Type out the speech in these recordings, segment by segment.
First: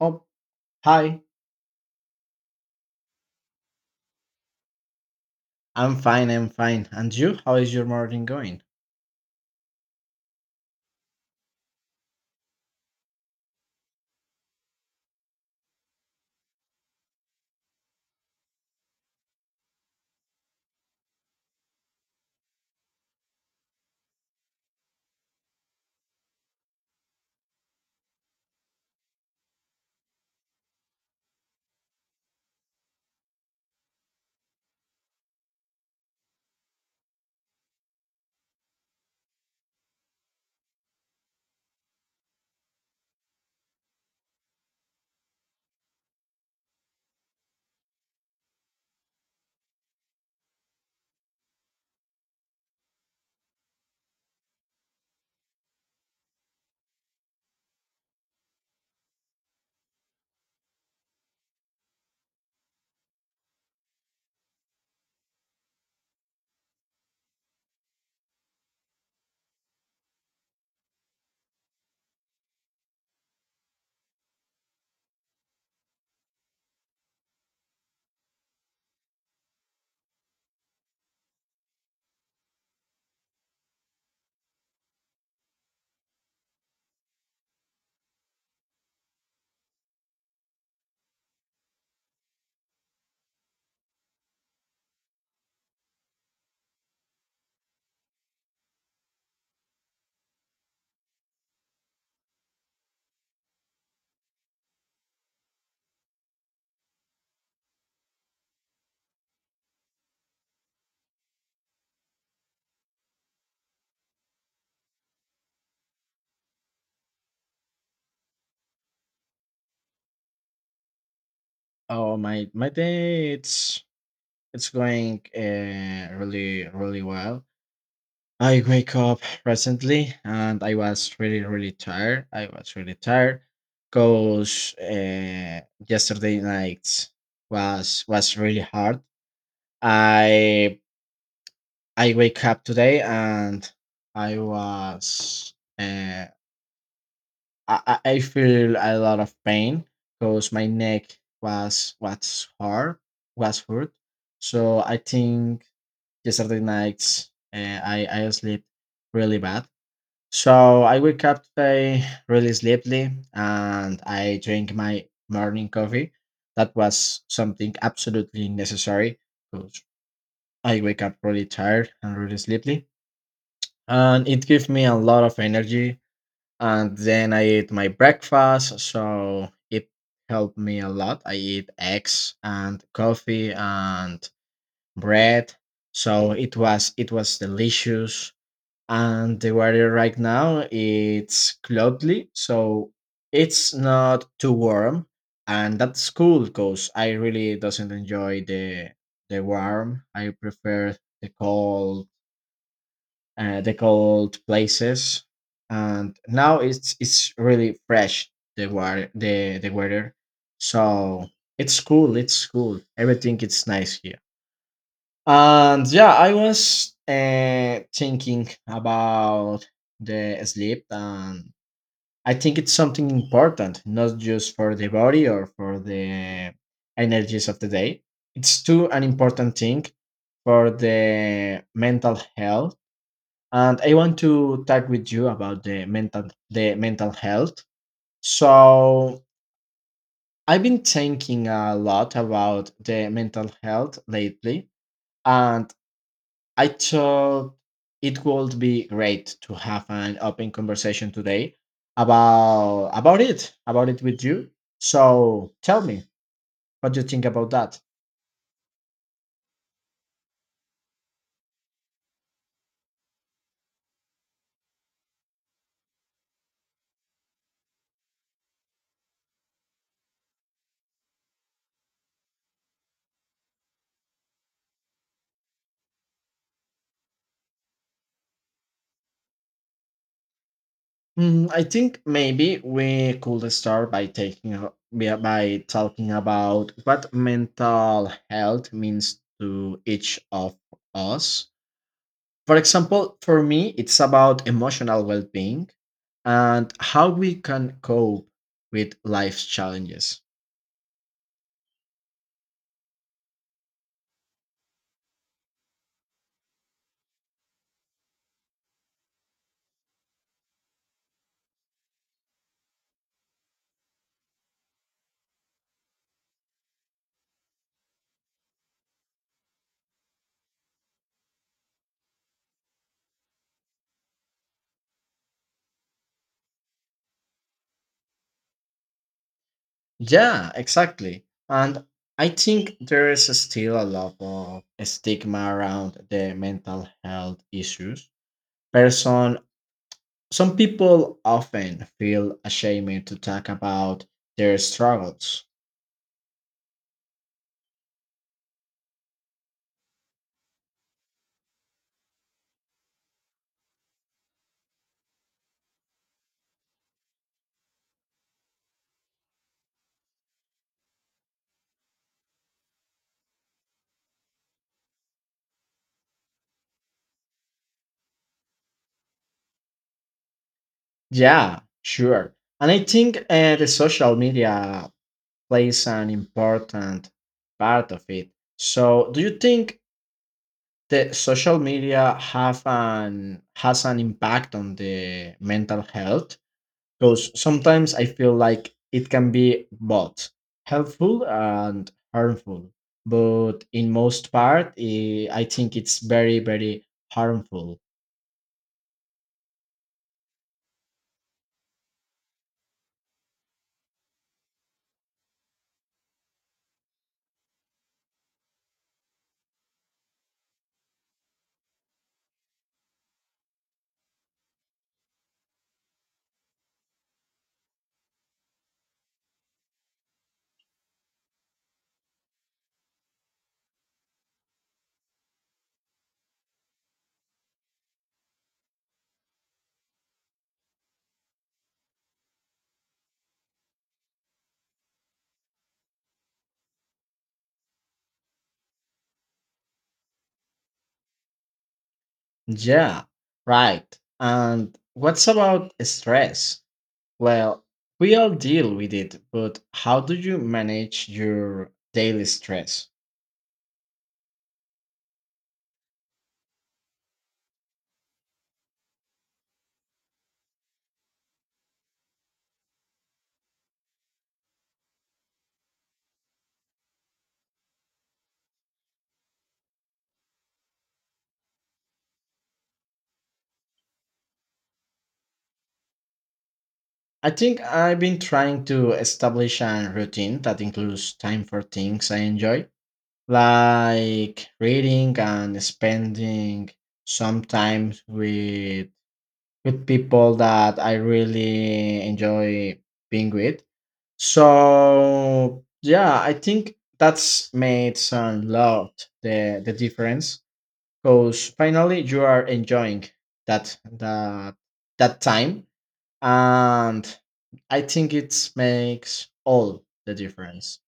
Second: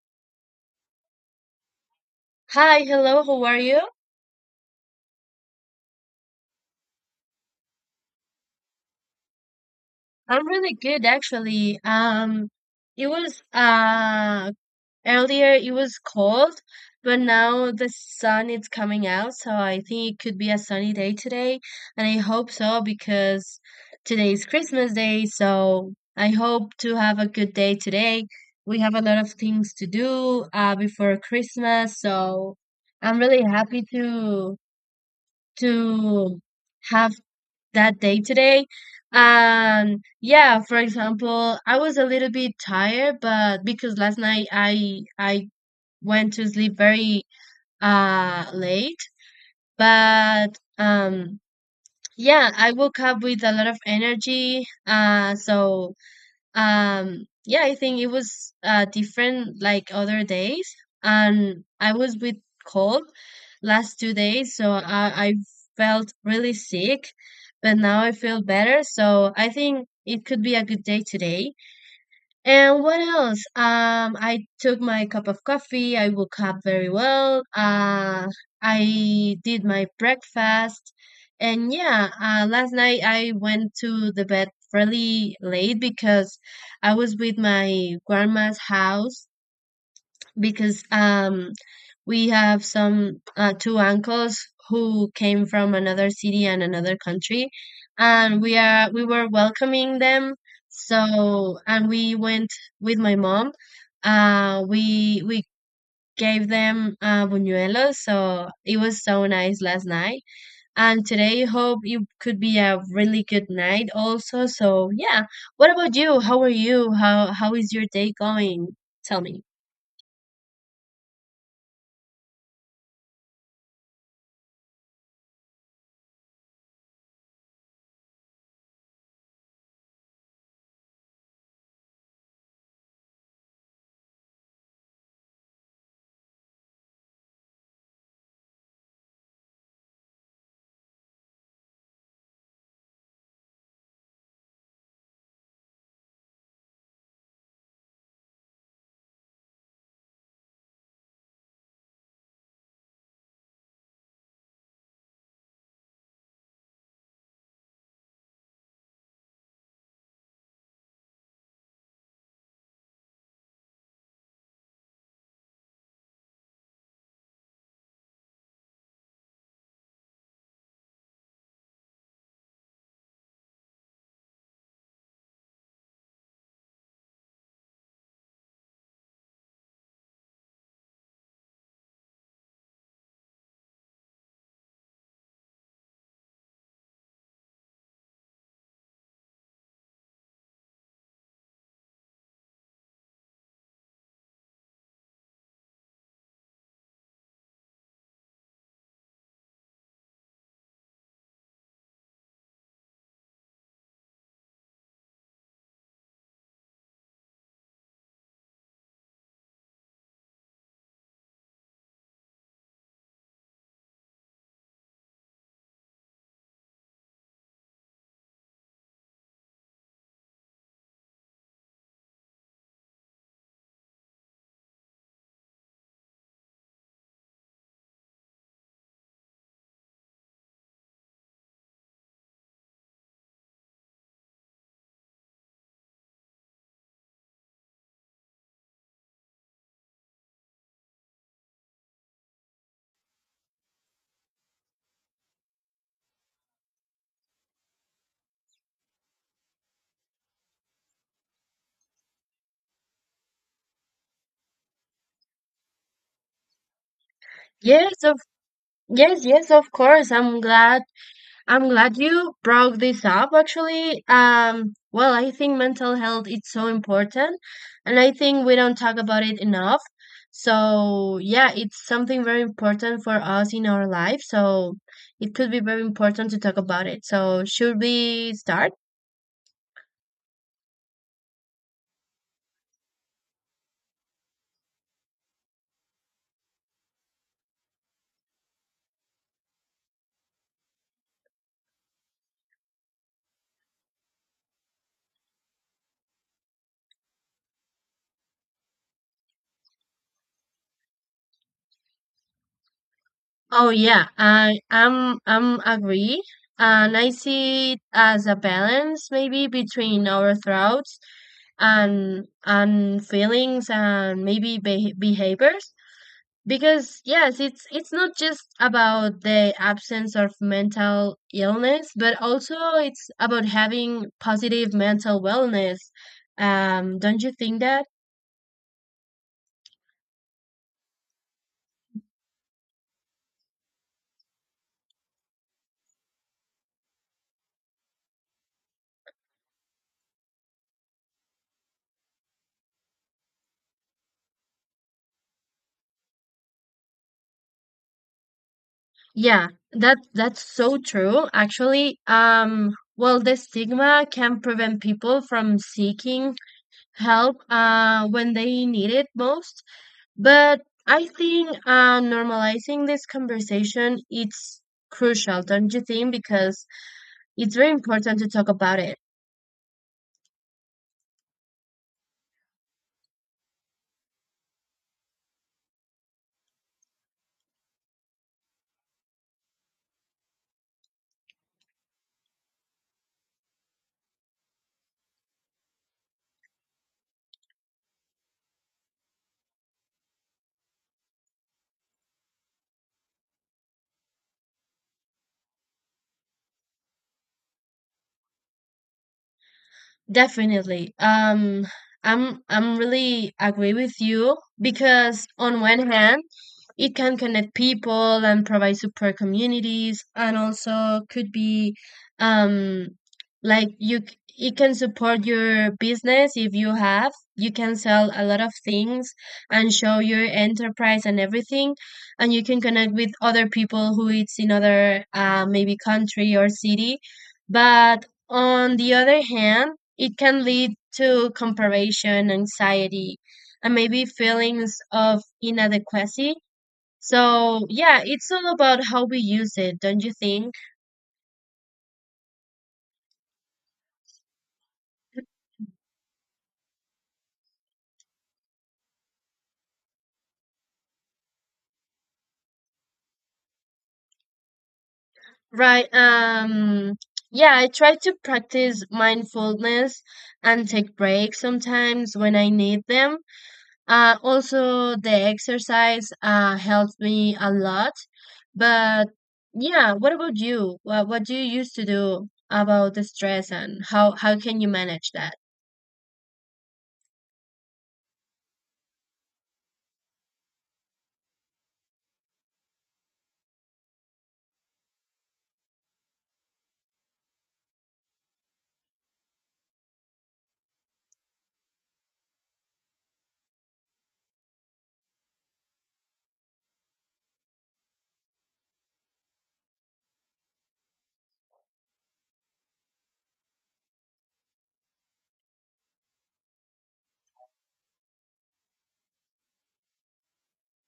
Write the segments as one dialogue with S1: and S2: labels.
S1: Oh, hi.
S2: Hi, hello, how are you?
S1: I'm fine. And you? How is your morning going?
S2: I'm really good actually. It was earlier it was cold, but now the sun is coming out, so I think it could be a sunny day today, and I hope so because today is Christmas Day, so I hope to have a good day today. We have a lot of things to do before Christmas, so I'm really happy to have that day today. And yeah, for example, I was a little bit tired, but because last night I went to sleep very late, but yeah, I woke up with a lot of energy. So yeah, I think it was different like other days, and I was with cold last 2 days, so I felt really sick, but now I feel better, so I think it could be a good day today. And what else? I took my cup of coffee. I woke up very well. I did my breakfast. And yeah, last night I went to the bed really late because I was with my grandma's house because we have some two uncles who came from another city and another country, and we were welcoming them. So and we went with my mom. We gave them buñuelos, so it was so nice last night. And today, hope it could be a really good night also. So yeah, what about you? How are you? How is your day going? Tell me.
S1: Oh, my day it's going really really well. I wake up recently and I was really really tired. I was really tired because yesterday night was really hard. I I wake up today and I was uh, I feel a lot of pain because my neck was was hard was hurt. So I think yesterday nights I sleep really bad. So I wake up today really sleepy and I drink my morning coffee. That was something absolutely necessary because I wake up really tired and really sleepy, and it gave me a lot of energy and then I eat my breakfast, so it helped me a lot. I eat eggs and coffee and bread, so it was delicious. And the weather right now it's cloudy, so it's not too warm, and that's cool because I really doesn't enjoy the warm. I prefer the cold the cold places, and now it's really fresh the water the weather, so it's cool. It's cool. Everything it's nice here. And yeah, I was thinking about the sleep, and I think it's something important, not just for the body or for the energies of the day. It's too an important thing for the mental health, and I want to talk with you about the mental health. So I've been thinking a lot about the mental health lately, and I thought it would be great to have an open conversation today about it with you. So tell me what you think about that.
S2: Yes, of yes, yes, of course. I'm glad you brought this up actually. Well, I think mental health is so important, and I think we don't talk about it enough. So, yeah, it's something very important for us in our life. So, it could be very important to talk about it. So, should we start?
S1: I think maybe we could start by by talking about what mental health means to each of us. For example, for me, it's about emotional well-being and how we can cope with life's challenges.
S2: Oh yeah, I'm agree, and I see it as a balance maybe between our thoughts and feelings and maybe behaviors. Because yes, it's not just about the absence of mental illness, but also it's about having positive mental wellness. Don't you think that?
S1: Yeah, exactly. And I think there is still a lot of stigma around the mental health issues. Person Some people often feel ashamed to talk about their struggles.
S2: That's so true actually. Well, the stigma can prevent people from seeking help when they need it most, but I think normalizing this conversation, it's crucial, don't you think? Because it's very important to talk about it.
S1: Yeah, sure. And I think the social media plays an important part of it. So, do you think the social media have an has an impact on the mental health? Because sometimes I feel like it can be both helpful and harmful. But in most part, I think it's very, very harmful.
S2: Definitely. I'm really agree with you because on one hand, it can connect people and provide support communities, and also could be, um, like you c- it can support your business if you have. You can sell a lot of things and show your enterprise and everything, and you can connect with other people who it's in other maybe country or city. But on the other hand, it can lead to comparison, anxiety, and maybe feelings of inadequacy. So yeah, it's all about how we use it, don't you think?
S1: Yeah, right. And what's about stress? Well, we all deal with it, but how do you manage your daily stress?
S2: Right. Yeah, I try to practice mindfulness and take breaks sometimes when I need them. Also the exercise helps me a lot. But yeah, what about you? What do you used to do about the stress, and how can you manage that?
S1: I think I've been trying to establish a routine that includes time for things I enjoy like reading and spending some time with people that I really enjoy being with. So yeah, I think that's made some lot the difference because finally you are enjoying that that that time, and I think it makes all the difference.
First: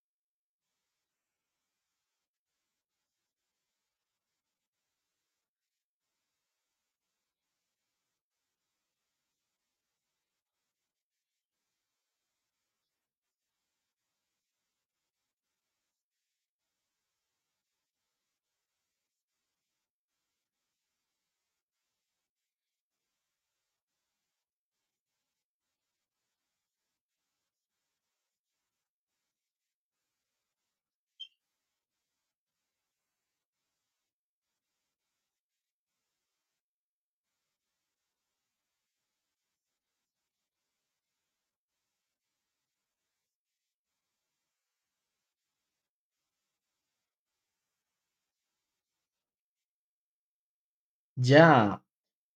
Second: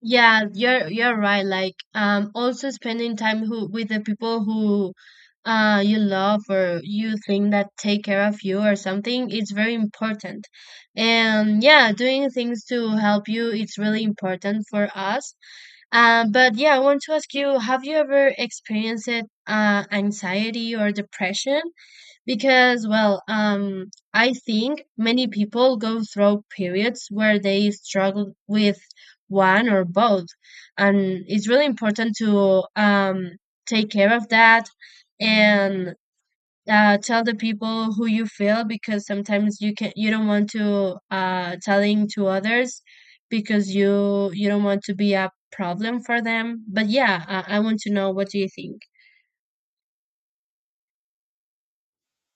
S2: Yeah, you're right. Like also spending time who with the people who you love or you think that take care of you or something, it's very important. And yeah, doing things to help you, it's really important for us. But yeah, I want to ask you, have you ever experienced anxiety or depression? Because I think many people go through periods where they struggle with one or both, and it's really important to take care of that, and tell the people who you feel because sometimes you don't want to telling to others because you don't want to be a problem for them. But I want to know what do you think.
S1: Yeah,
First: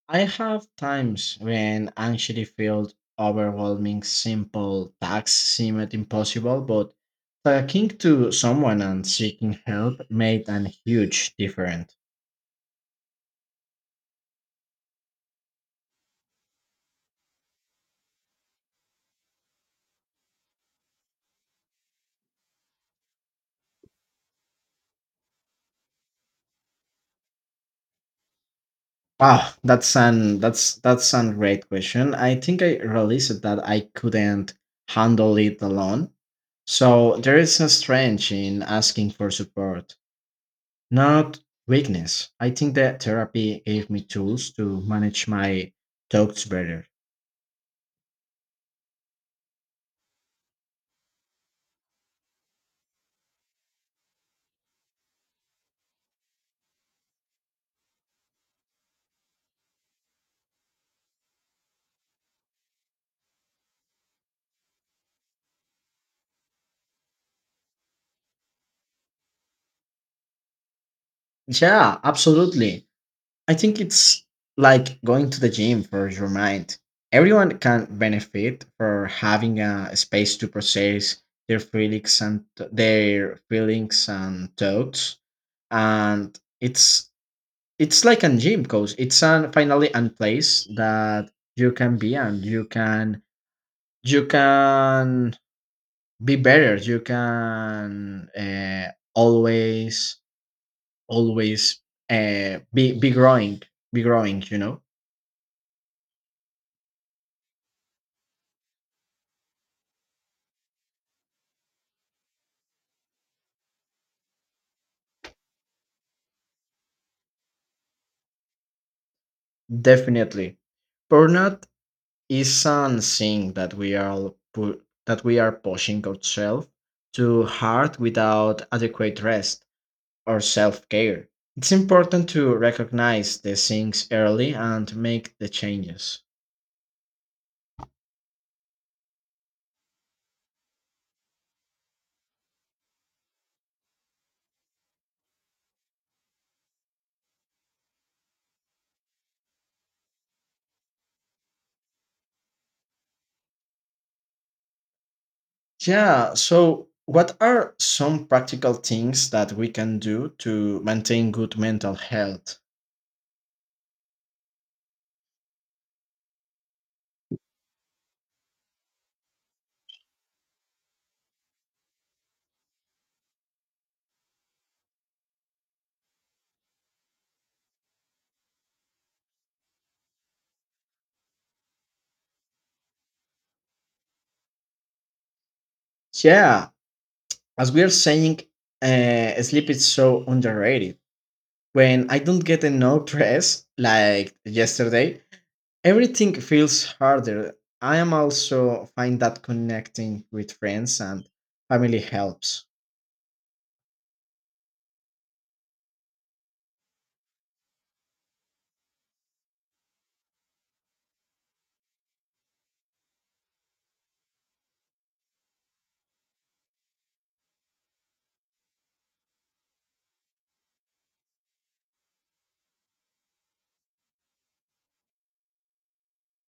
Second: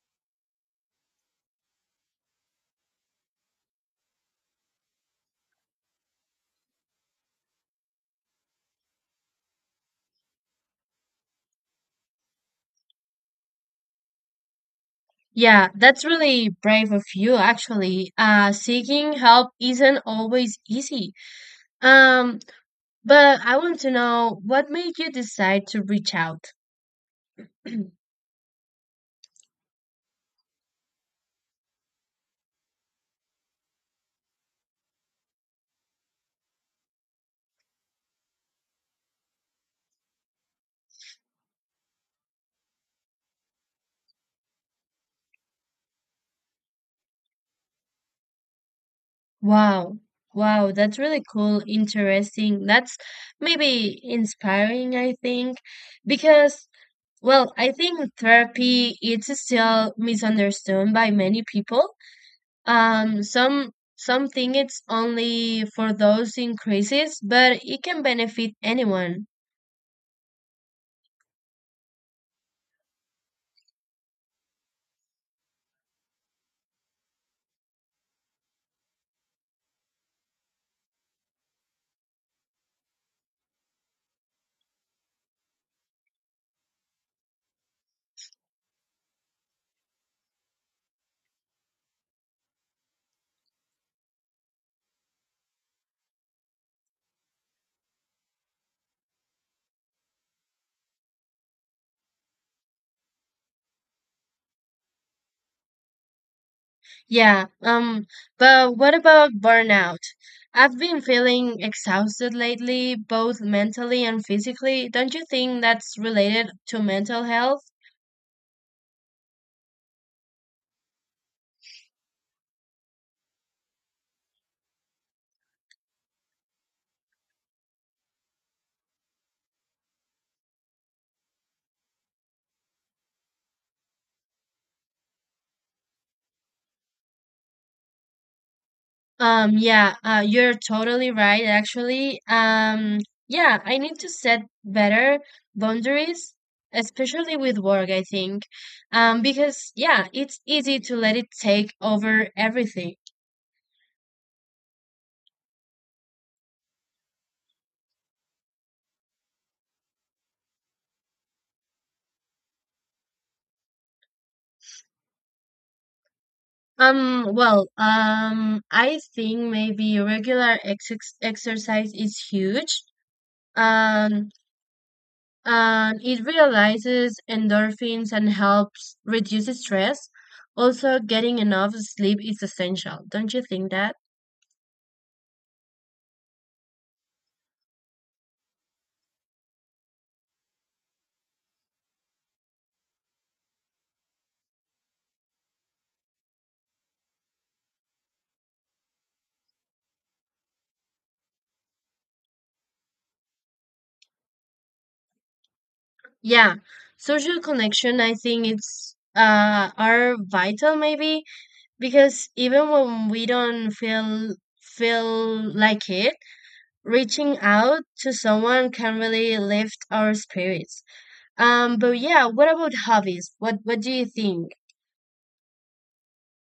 S1: I have times when anxiety felt overwhelming, simple tasks seemed impossible, but talking to someone and seeking help made a huge difference.
S2: Yeah, that's really brave of you, actually. Seeking help isn't always easy. Um, but I want to know what made you decide to reach out?
S1: Wow, that's an that's a great question. I think I realized that I couldn't handle it alone. So there is a strength in asking for support, not weakness. I think that therapy gave me tools to manage my thoughts better.
S2: Wow. Wow, that's really cool, interesting. That's maybe inspiring, I think, because, well, I think therapy it's still misunderstood by many people. Some think it's only for those increases, but it can benefit anyone.
S1: Yeah, absolutely. I think it's like going to the gym for your mind. Everyone can benefit for having a space to process their feelings and their feelings and thoughts. And it's like a gym coach. It's an finally a place that you can be, and you can be better. You can always be growing. You know,
S2: Yeah. But what about burnout? I've been feeling exhausted lately, both mentally and physically. Don't you think that's related to mental health?
S1: definitely. Burnout is something that we are pushing ourselves too hard without adequate rest or self care. It's important to recognize the things early and make the changes.
S2: Yeah, you're totally right, actually. Yeah, I need to set better boundaries, especially with work, I think. Because yeah, it's easy to let it take over everything.
S1: Yeah, so what are some practical things that we can do to maintain good mental health?
S2: I think maybe regular ex exercise is huge. Um, and it realizes endorphins and helps reduce stress. Also, getting enough sleep is essential. Don't you think that?
S1: Yeah, as we are saying, sleep is so underrated. When I don't get enough rest, like yesterday, everything feels harder. I am also find that connecting with friends and family helps.
S2: Yeah, social connection, I think it's are vital maybe because even when we don't feel like it, reaching out to someone can really lift our spirits. But yeah, what about hobbies? What do you think?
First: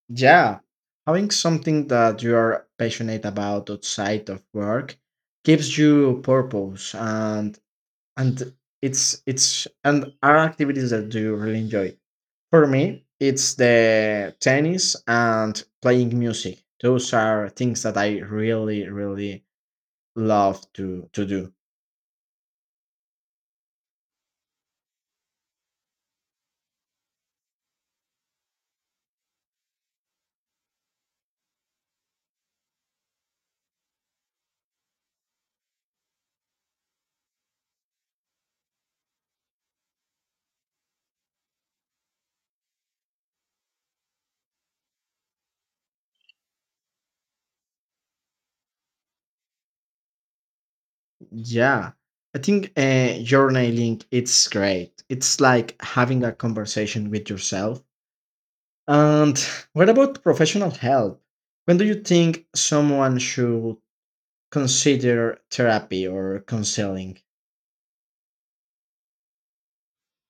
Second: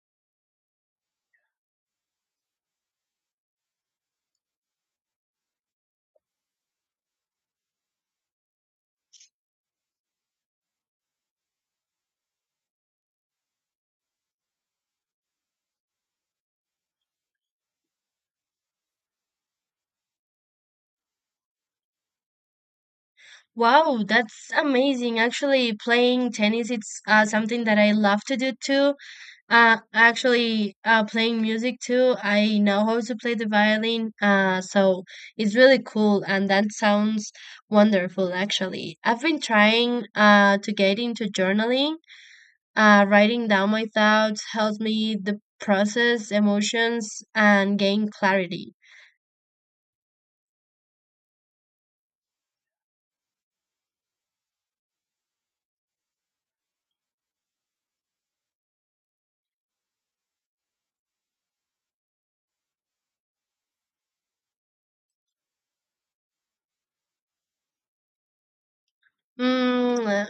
S1: Yeah, having something that you are passionate about outside of work gives you purpose and it's and are activities that you really enjoy. For me, it's the tennis and playing music. Those are things that I really, really love to do.
S2: Wow, that's amazing. Actually, playing tennis it's something that I love to do too. Actually, playing music too. I know how to play the violin, so it's really cool, and that sounds wonderful, actually. I've been trying to get into journaling. Writing down my thoughts helps me the process emotions and gain clarity.
S1: Yeah, I think journaling it's great. It's like having a conversation with yourself. And what about professional help? When do you think someone should consider therapy or counseling?
S2: Mm,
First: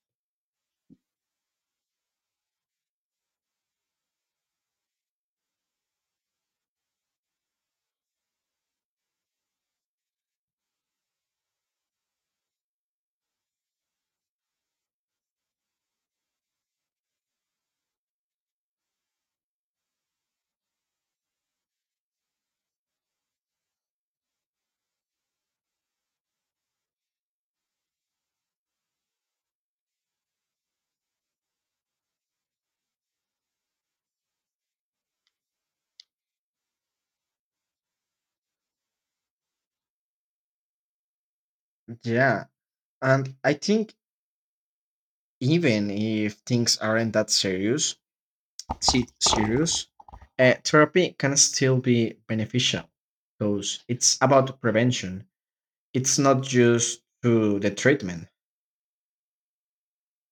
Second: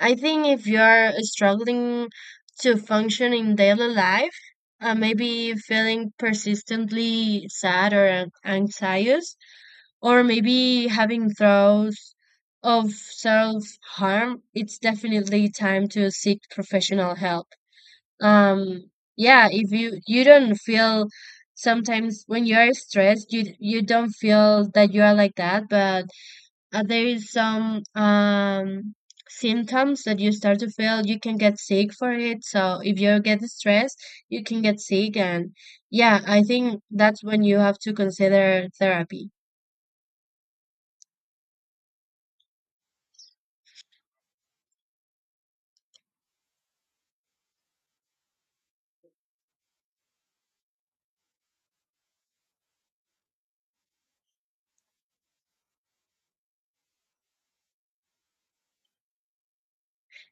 S2: I think if you're struggling to function in daily life, maybe feeling persistently sad or anxious, or maybe having thoughts of self harm, it's definitely time to seek professional help. Um, yeah, if you don't feel sometimes when you are stressed, you don't feel that you are like that, but there is some symptoms that you start to feel. You can get sick for it. So if you get stressed, you can get sick, and yeah, I think that's when you have to consider therapy.
S1: Yeah, and I think even if things aren't that serious, therapy can still be beneficial because it's about prevention. It's not just to the treatment.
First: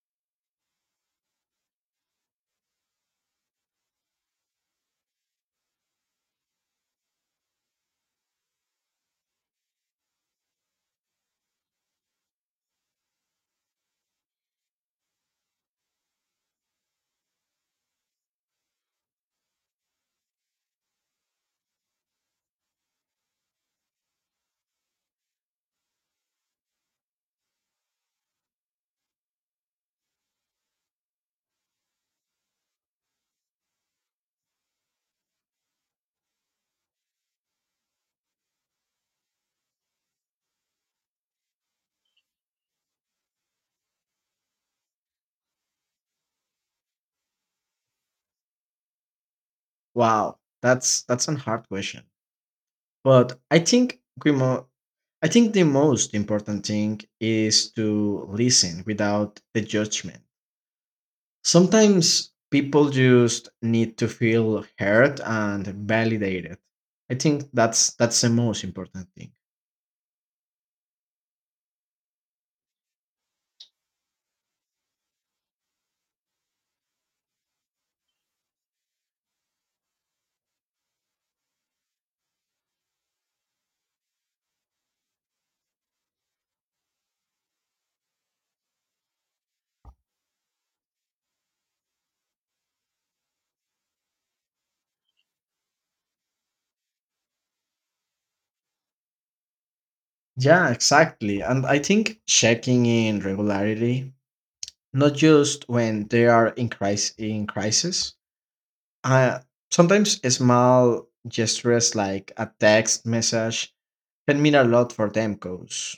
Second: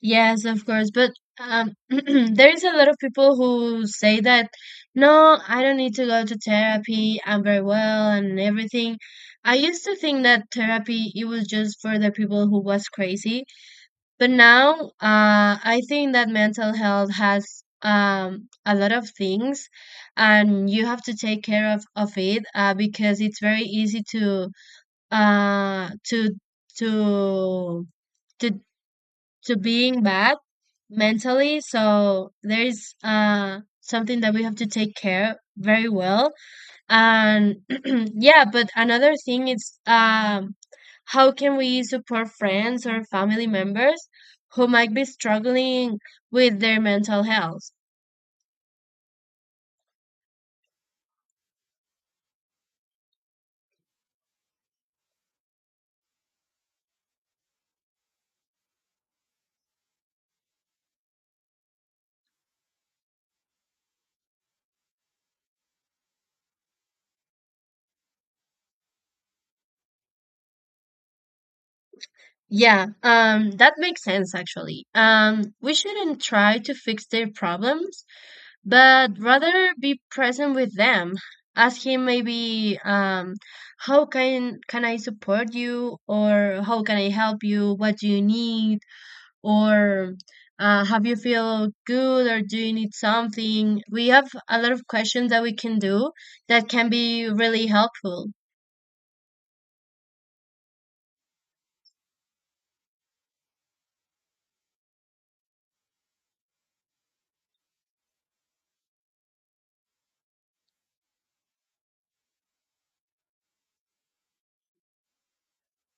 S2: Yes, of course. But there is a lot of people who say that, no, I don't need to go to therapy. I'm very well and everything. I used to think that therapy it was just for the people who was crazy, but now I think that mental health has a lot of things, and you have to take care of it, because it's very easy to uh, to to to being bad mentally. So there is something that we have to take care very well. And yeah, but another thing is, how can we support friends or family members who might be struggling with their mental health?
S1: Wow, that's a hard question. But I think the most important thing is to listen without the judgment. Sometimes people just need to feel heard and validated. I think that's the most important thing.
S2: Yeah, that makes sense actually. We shouldn't try to fix their problems, but rather be present with them. Ask him maybe, how can I support you, or how can I help you? What do you need, or have you feel good, or do you need something? We have a lot of questions that we can do that can be really helpful.
S1: Yeah, exactly. And I think checking in regularly, not just when they are in crisis. Uh, sometimes a small gestures like a text message can mean a lot for them because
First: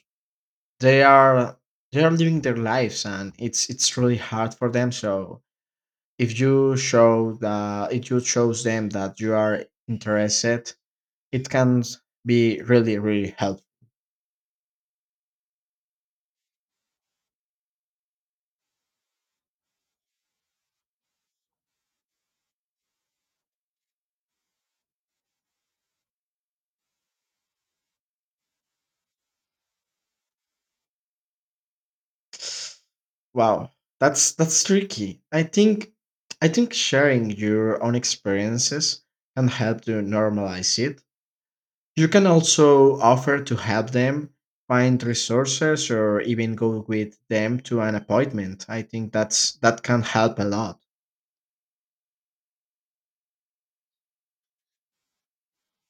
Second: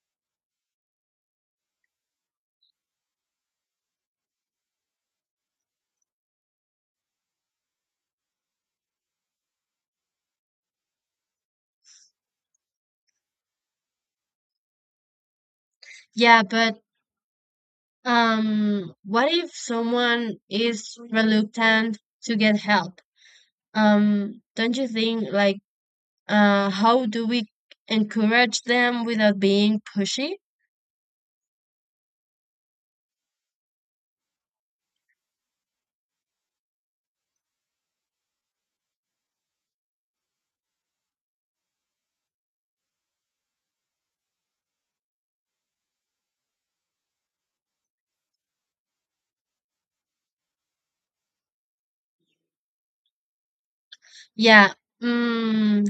S1: they are they are living their lives, and it's really hard for them. So if you shows them that you are interested, it can be really really helpful.
S2: Yeah, but what if someone is reluctant to get help? Don't you think like how do we encourage them without being pushy?
S1: Wow, that's tricky. I think sharing your own experiences can help to normalize it. You can also offer to help them find resources or even go with them to an appointment. I think that can help a lot.
S2: Yeah, mm,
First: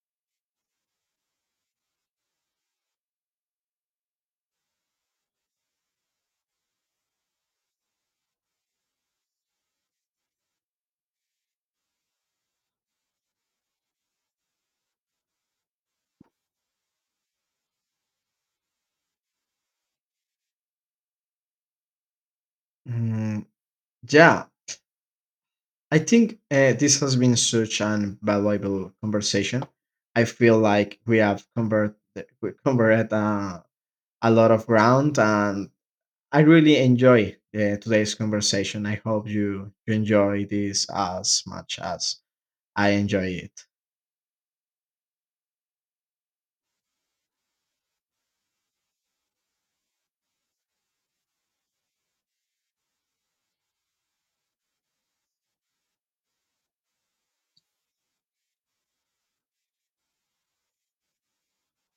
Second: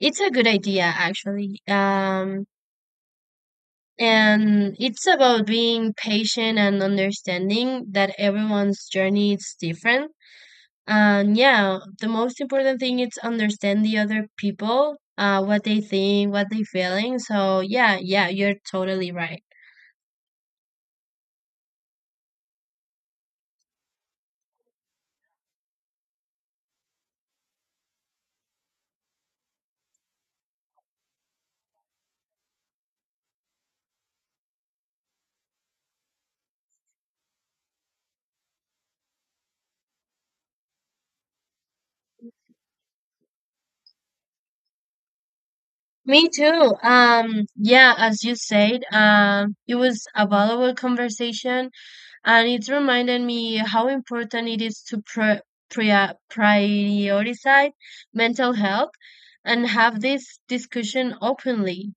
S2: it's a good idea actually. And it's about being patient and understanding that everyone's journey is different. And yeah, the most important thing is understand the other people, what they think, what they feeling. So yeah, yeah, you're totally right.
S1: Mm, yeah, I think this has been such an valuable conversation. I feel like we covered a lot of ground, and I really enjoy today's conversation. I hope you enjoy this as much as I enjoy it.
S2: Me too. Yeah, as you said, it was a valuable conversation. And it's reminded me how important it is to pri prioritize mental health and have this discussion openly.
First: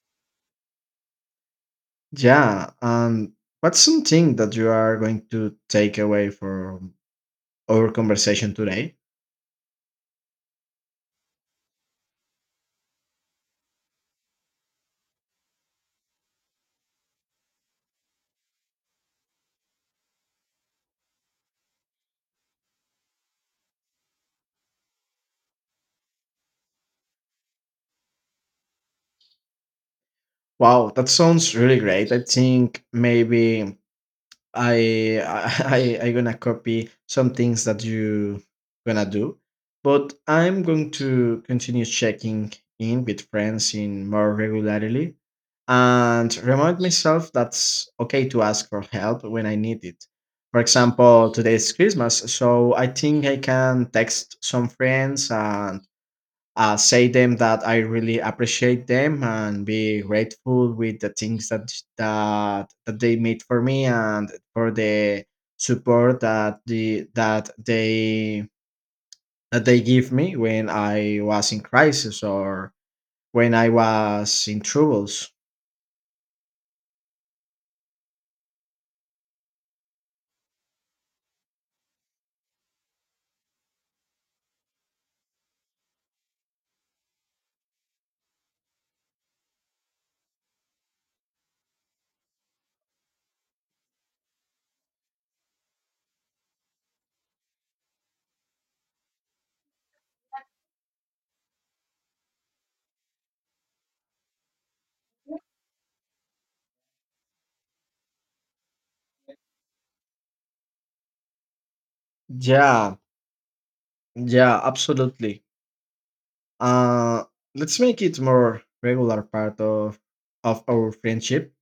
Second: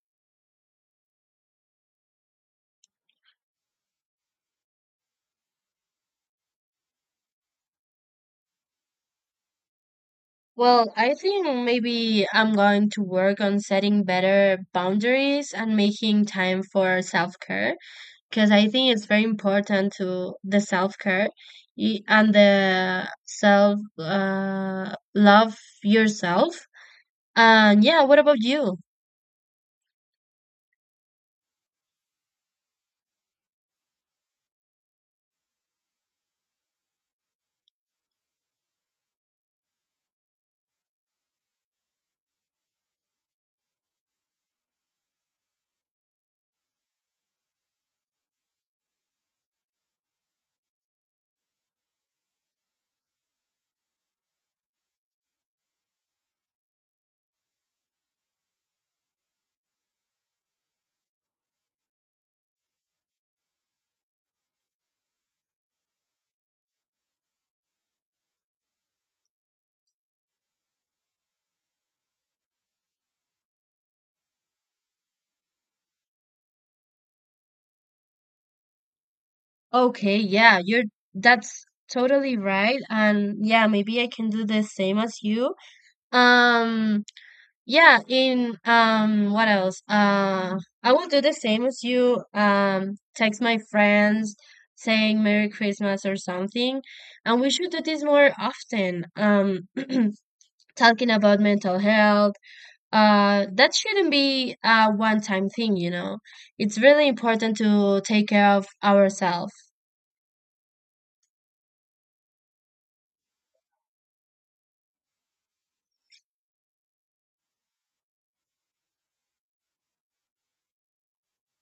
S1: Yeah. What's something that you are going to take away from our conversation today?
S2: Well, I think maybe I'm going to work on setting better boundaries and making time for self-care because I think it's very important to the self-care and the self love yourself. And yeah, what about you?
S1: Wow, that sounds really great. I think maybe I I I gonna copy some things that you gonna do, but I'm going to continue checking in with friends in more regularly, and remind myself that's okay to ask for help when I need it. For example, today is Christmas, so I think I can text some friends and say them that I really appreciate them and be grateful with the things that they made for me and for the support that they give me when I was in crisis or when I was in troubles.
S2: Okay, yeah, you're that's totally right. And yeah, maybe I can do the same as you. Um, yeah, in what else? I will do the same as you. Text my friends saying Merry Christmas or something. And we should do this more often. Talking about mental health. That shouldn't be a one-time thing, you know. It's really important to take care of ourselves.
S1: Yeah, yeah, absolutely. Uh, let's make it more regular part of our friendship.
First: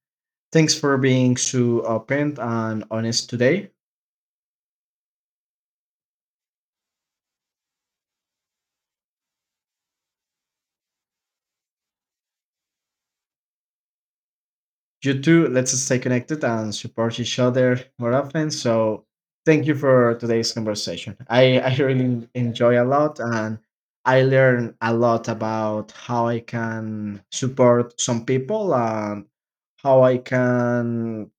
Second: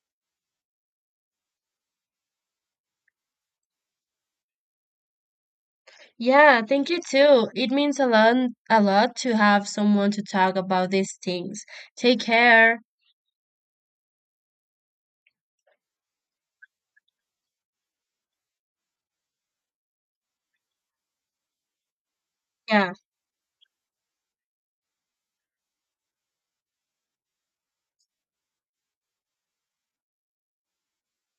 S1: Thanks for being so open and honest today.
S2: Yeah, thank you too. It means a lot to have someone to talk about these things. Take care.
S1: You too. Let's stay connected and support each other more often. So, thank you for today's conversation. I really enjoy a
S2: Yeah,
S1: lot, and I learn a lot about how I can support some people and how I can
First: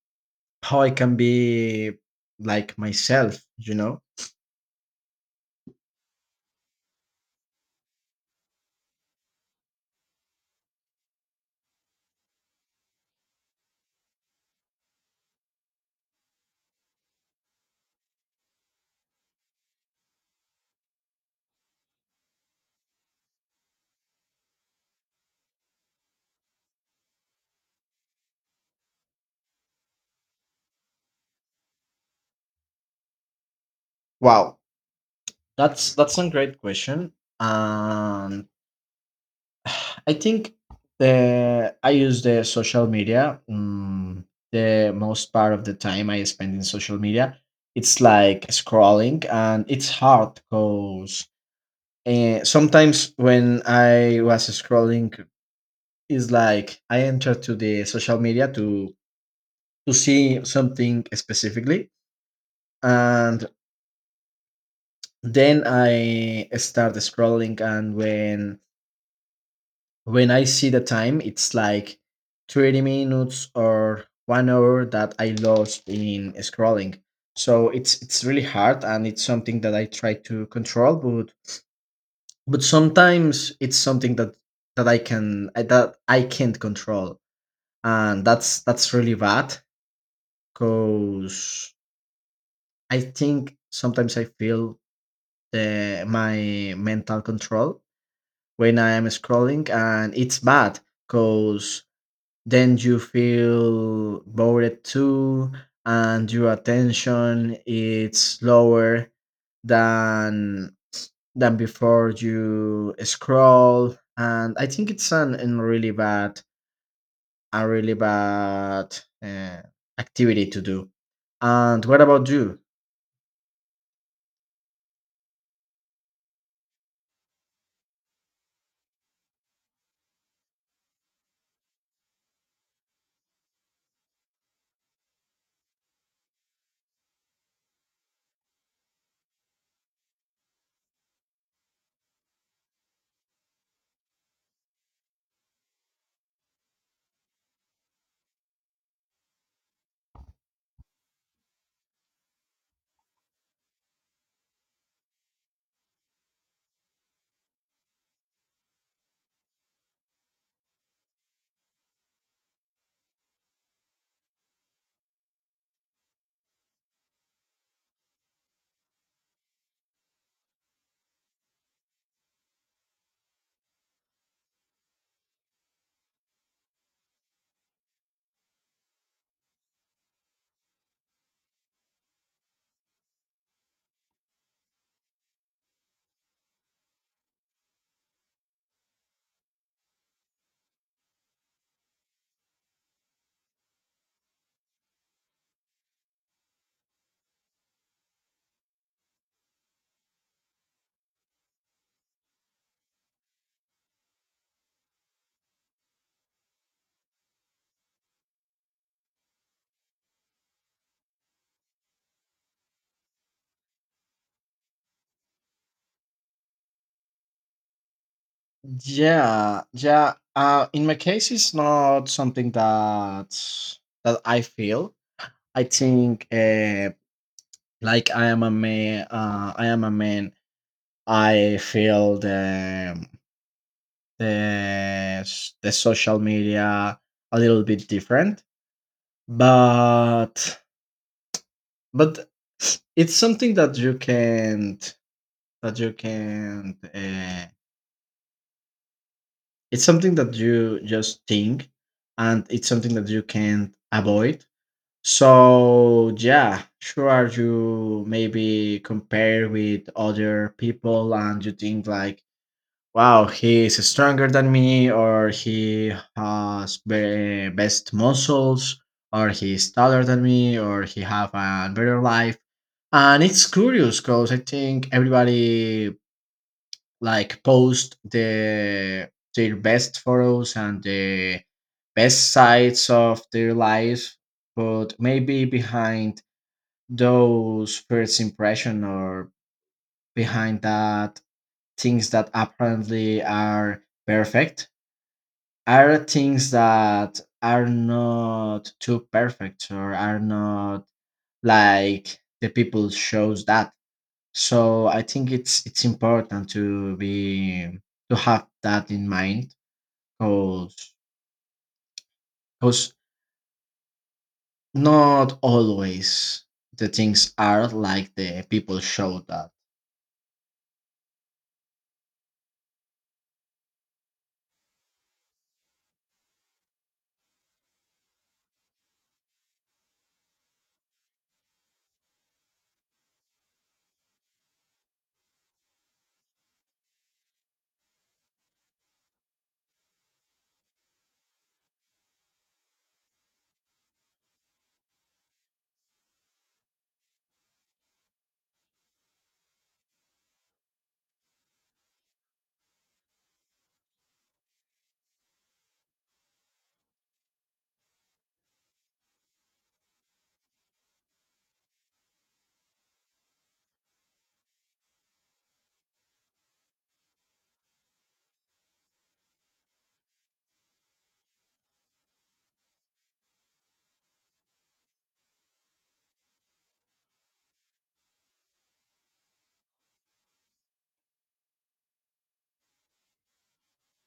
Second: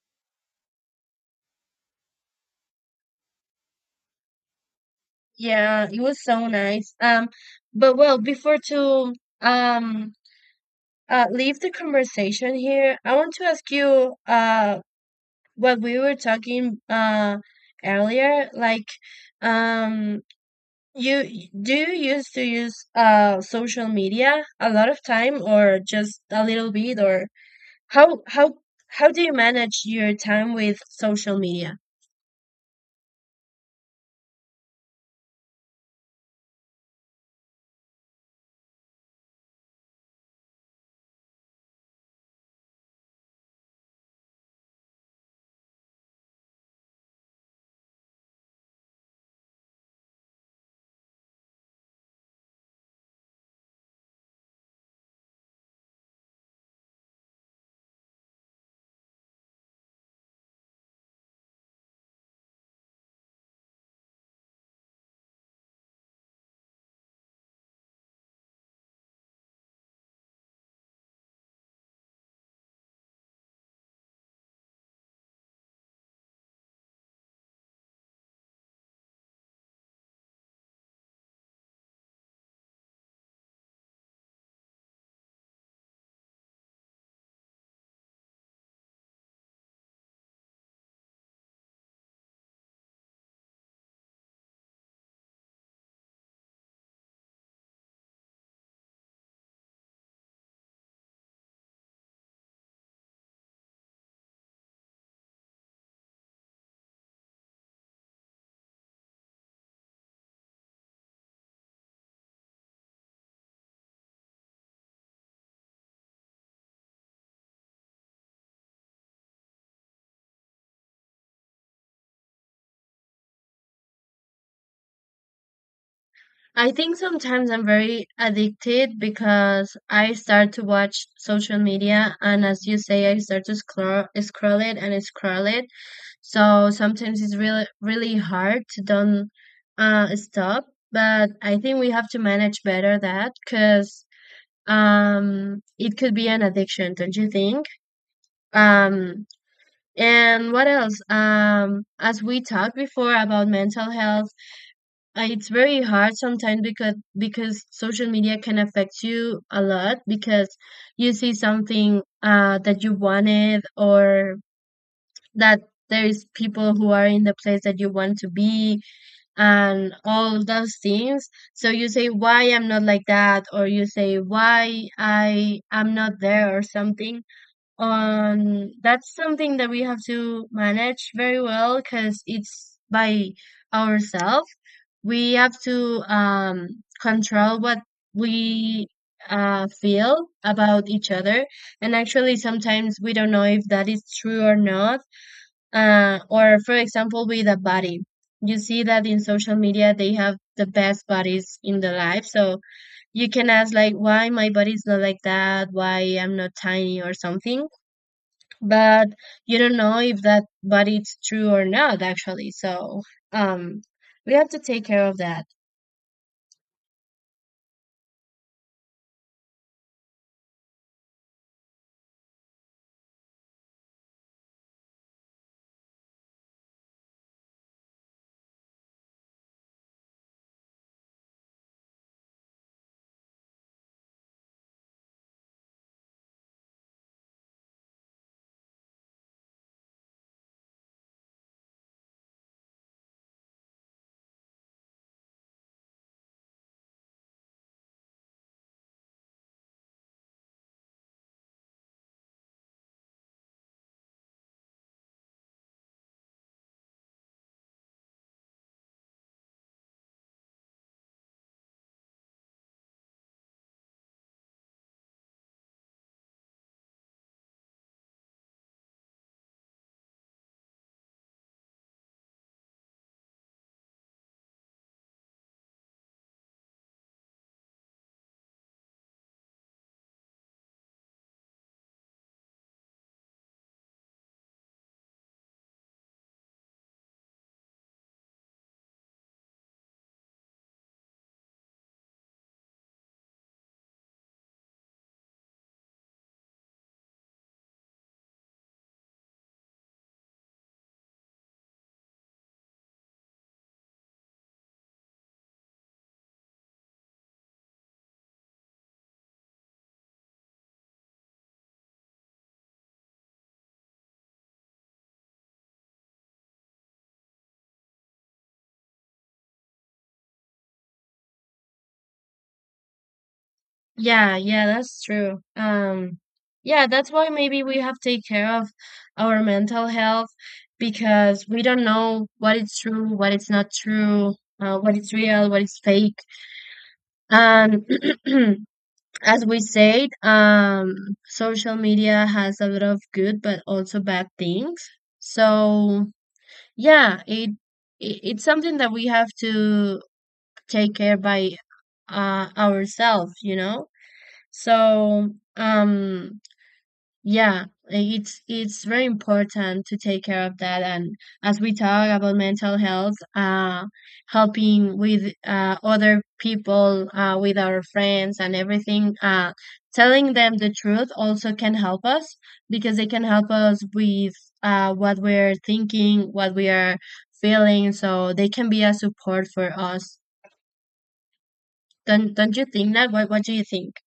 S1: how I can be like myself, you know?
S2: yeah, it was so nice. But well, before to um leave the conversation here, I want to ask you what we were talking earlier, like um you do you used to use social media a lot of time or just a little bit, or How how how do you manage your time with social media?
S1: Wow. That's a great question. And I think the I use the social media. The most part of the time I spend in social media, it's like scrolling, and it's hard because sometimes when I was scrolling, it's like I enter to the social media to see something specifically, and then I start scrolling, and when I see the time, it's like 30 minutes or one hour that I lost in scrolling. So it's really hard, and it's something that I try to control, but sometimes it's something that I can't control. And that's really bad, because I think sometimes I feel the my mental control when I am scrolling, and it's bad because then you feel bored too, and your attention is lower than than before you scroll, and I think it's an really bad a really bad uh, activity to do. And what about you?
S2: I think sometimes I'm very addicted because I start to watch social media, and as you say, I start to scroll it and scroll it. So sometimes it's really really hard to don't stop, but I think we have to manage better that cuz it could be an addiction, don't you think? Um And what else? As we talked before about mental health, it's very hard sometimes because social media can affect you a lot because you see something that you wanted, or that there is people who are in the place that you want to be, and all those things. So you say why I'm not like that, or you say why I am not there or something. That's something that we have to manage very well because it's by ourselves we have to control what we feel about each other. And actually sometimes we don't know if that is true or not, or for example with a body, you see that in social media they have the best bodies in the life, so you can ask like why my body is not like that, why I'm not tiny or something. But you don't know if that but it's true or not actually. So um we have to take care of that.
S1: Yeah, yeah, in my case it's not something that I feel. I think like I am a man. I feel the social media a little bit different, but but it's something that you can't. It's something that you just think, and it's something that you can't avoid. So yeah, sure you maybe compare with other people and you think like, Wow, he's stronger than me, or he has best muscles, or he's taller than me, or he have a better life. And it's curious because I think everybody like post their best photos and the best sides of their lives, but maybe behind those first impression or behind that things that apparently are perfect are things that are not too perfect, or are not like the people shows that. So I think it's important to have that in mind, because because not always the things are like the people show that.
S2: Yeah, yeah, that's true. Yeah, that's why maybe we have to take care of our mental health because we don't know what is true, what is not true, what is real, what is fake. And as we said, social media has a lot of good but also bad things. So yeah, it it's something that we have to take care by ourselves, you know? So, um yeah, it's very important to take care of that. And as we talk about mental health, helping with other people, with our friends and everything, telling them the truth also can help us because they can help us with what we're thinking, what we are feeling. So they can be a support for us. Don't you think that? What do you think?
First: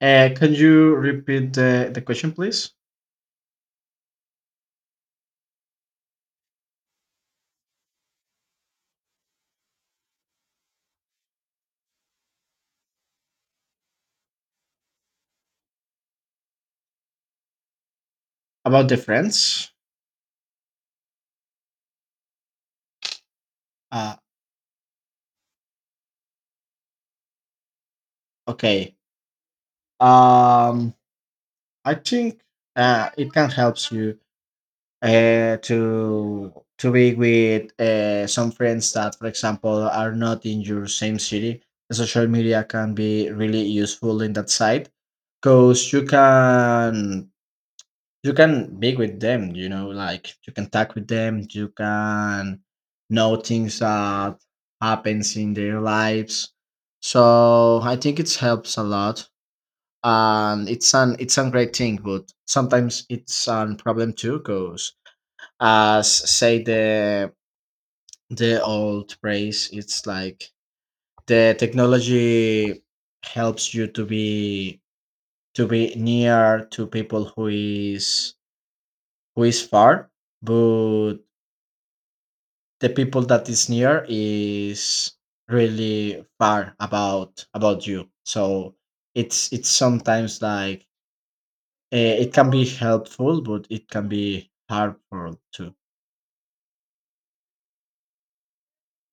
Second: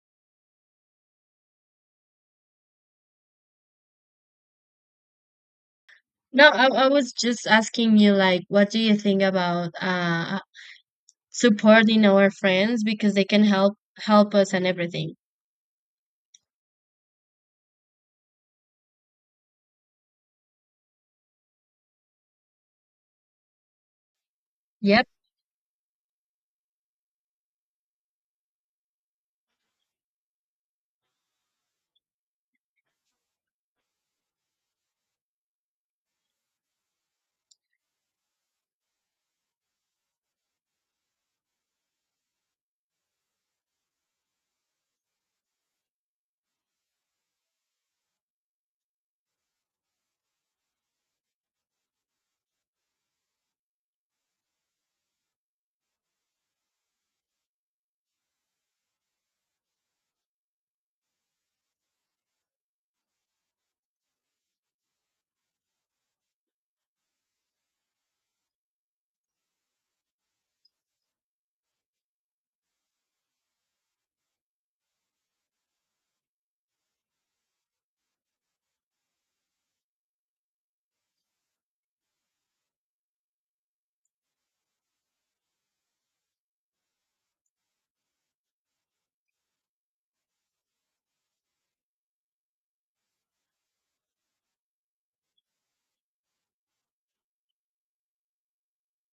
S1: Can you repeat the question please?
S2: No, I was just asking you, like, what do you think about supporting our friends because they can help us and everything.
S1: About the friends, uh
S2: Yep.
S1: okay, um I think it can help you to be with some friends that, for example, are not in your same city. The social media can be really useful in that side because you can be with them. Like you can talk with them. You can know things that happens in their lives. So I think it helps a lot. And it's a great thing, but sometimes it's a problem too, because as say the old phrase it's like the technology helps you to be near to people who is far, but the people that is near is really far about you, so it's sometimes like, it can be helpful, but it can be harmful too.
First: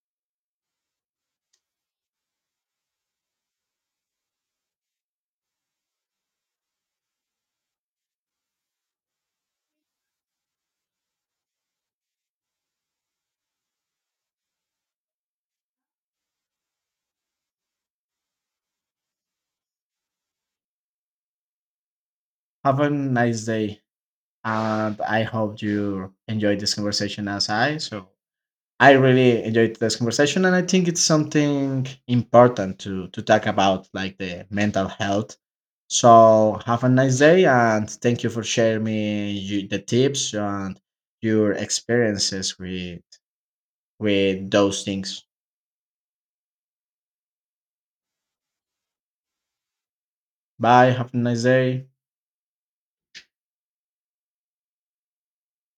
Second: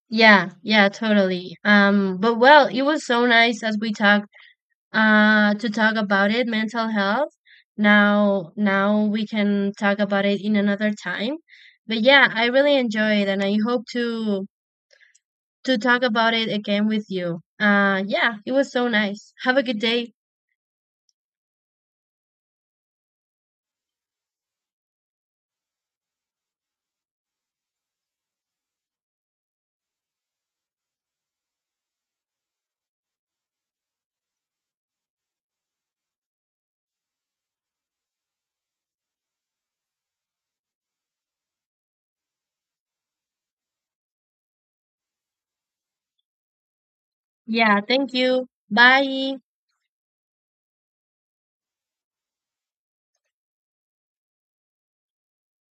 S2: Yeah, yeah, totally. But well, it was so nice as we talked to talk about it, mental health. Now we can talk about it in another time. But yeah, I really enjoyed and I hope to talk about it again with you. Yeah, it was so nice. Have a good day.
S1: Have a nice day, and I hope you enjoyed this conversation as I. So I really enjoyed this conversation, and I think it's something important to talk about, like the mental health. So have a nice day, and thank you for sharing me you, the tips and your experiences with those things.
S2: Yeah, thank you. Bye.
S1: Bye. Have a nice day.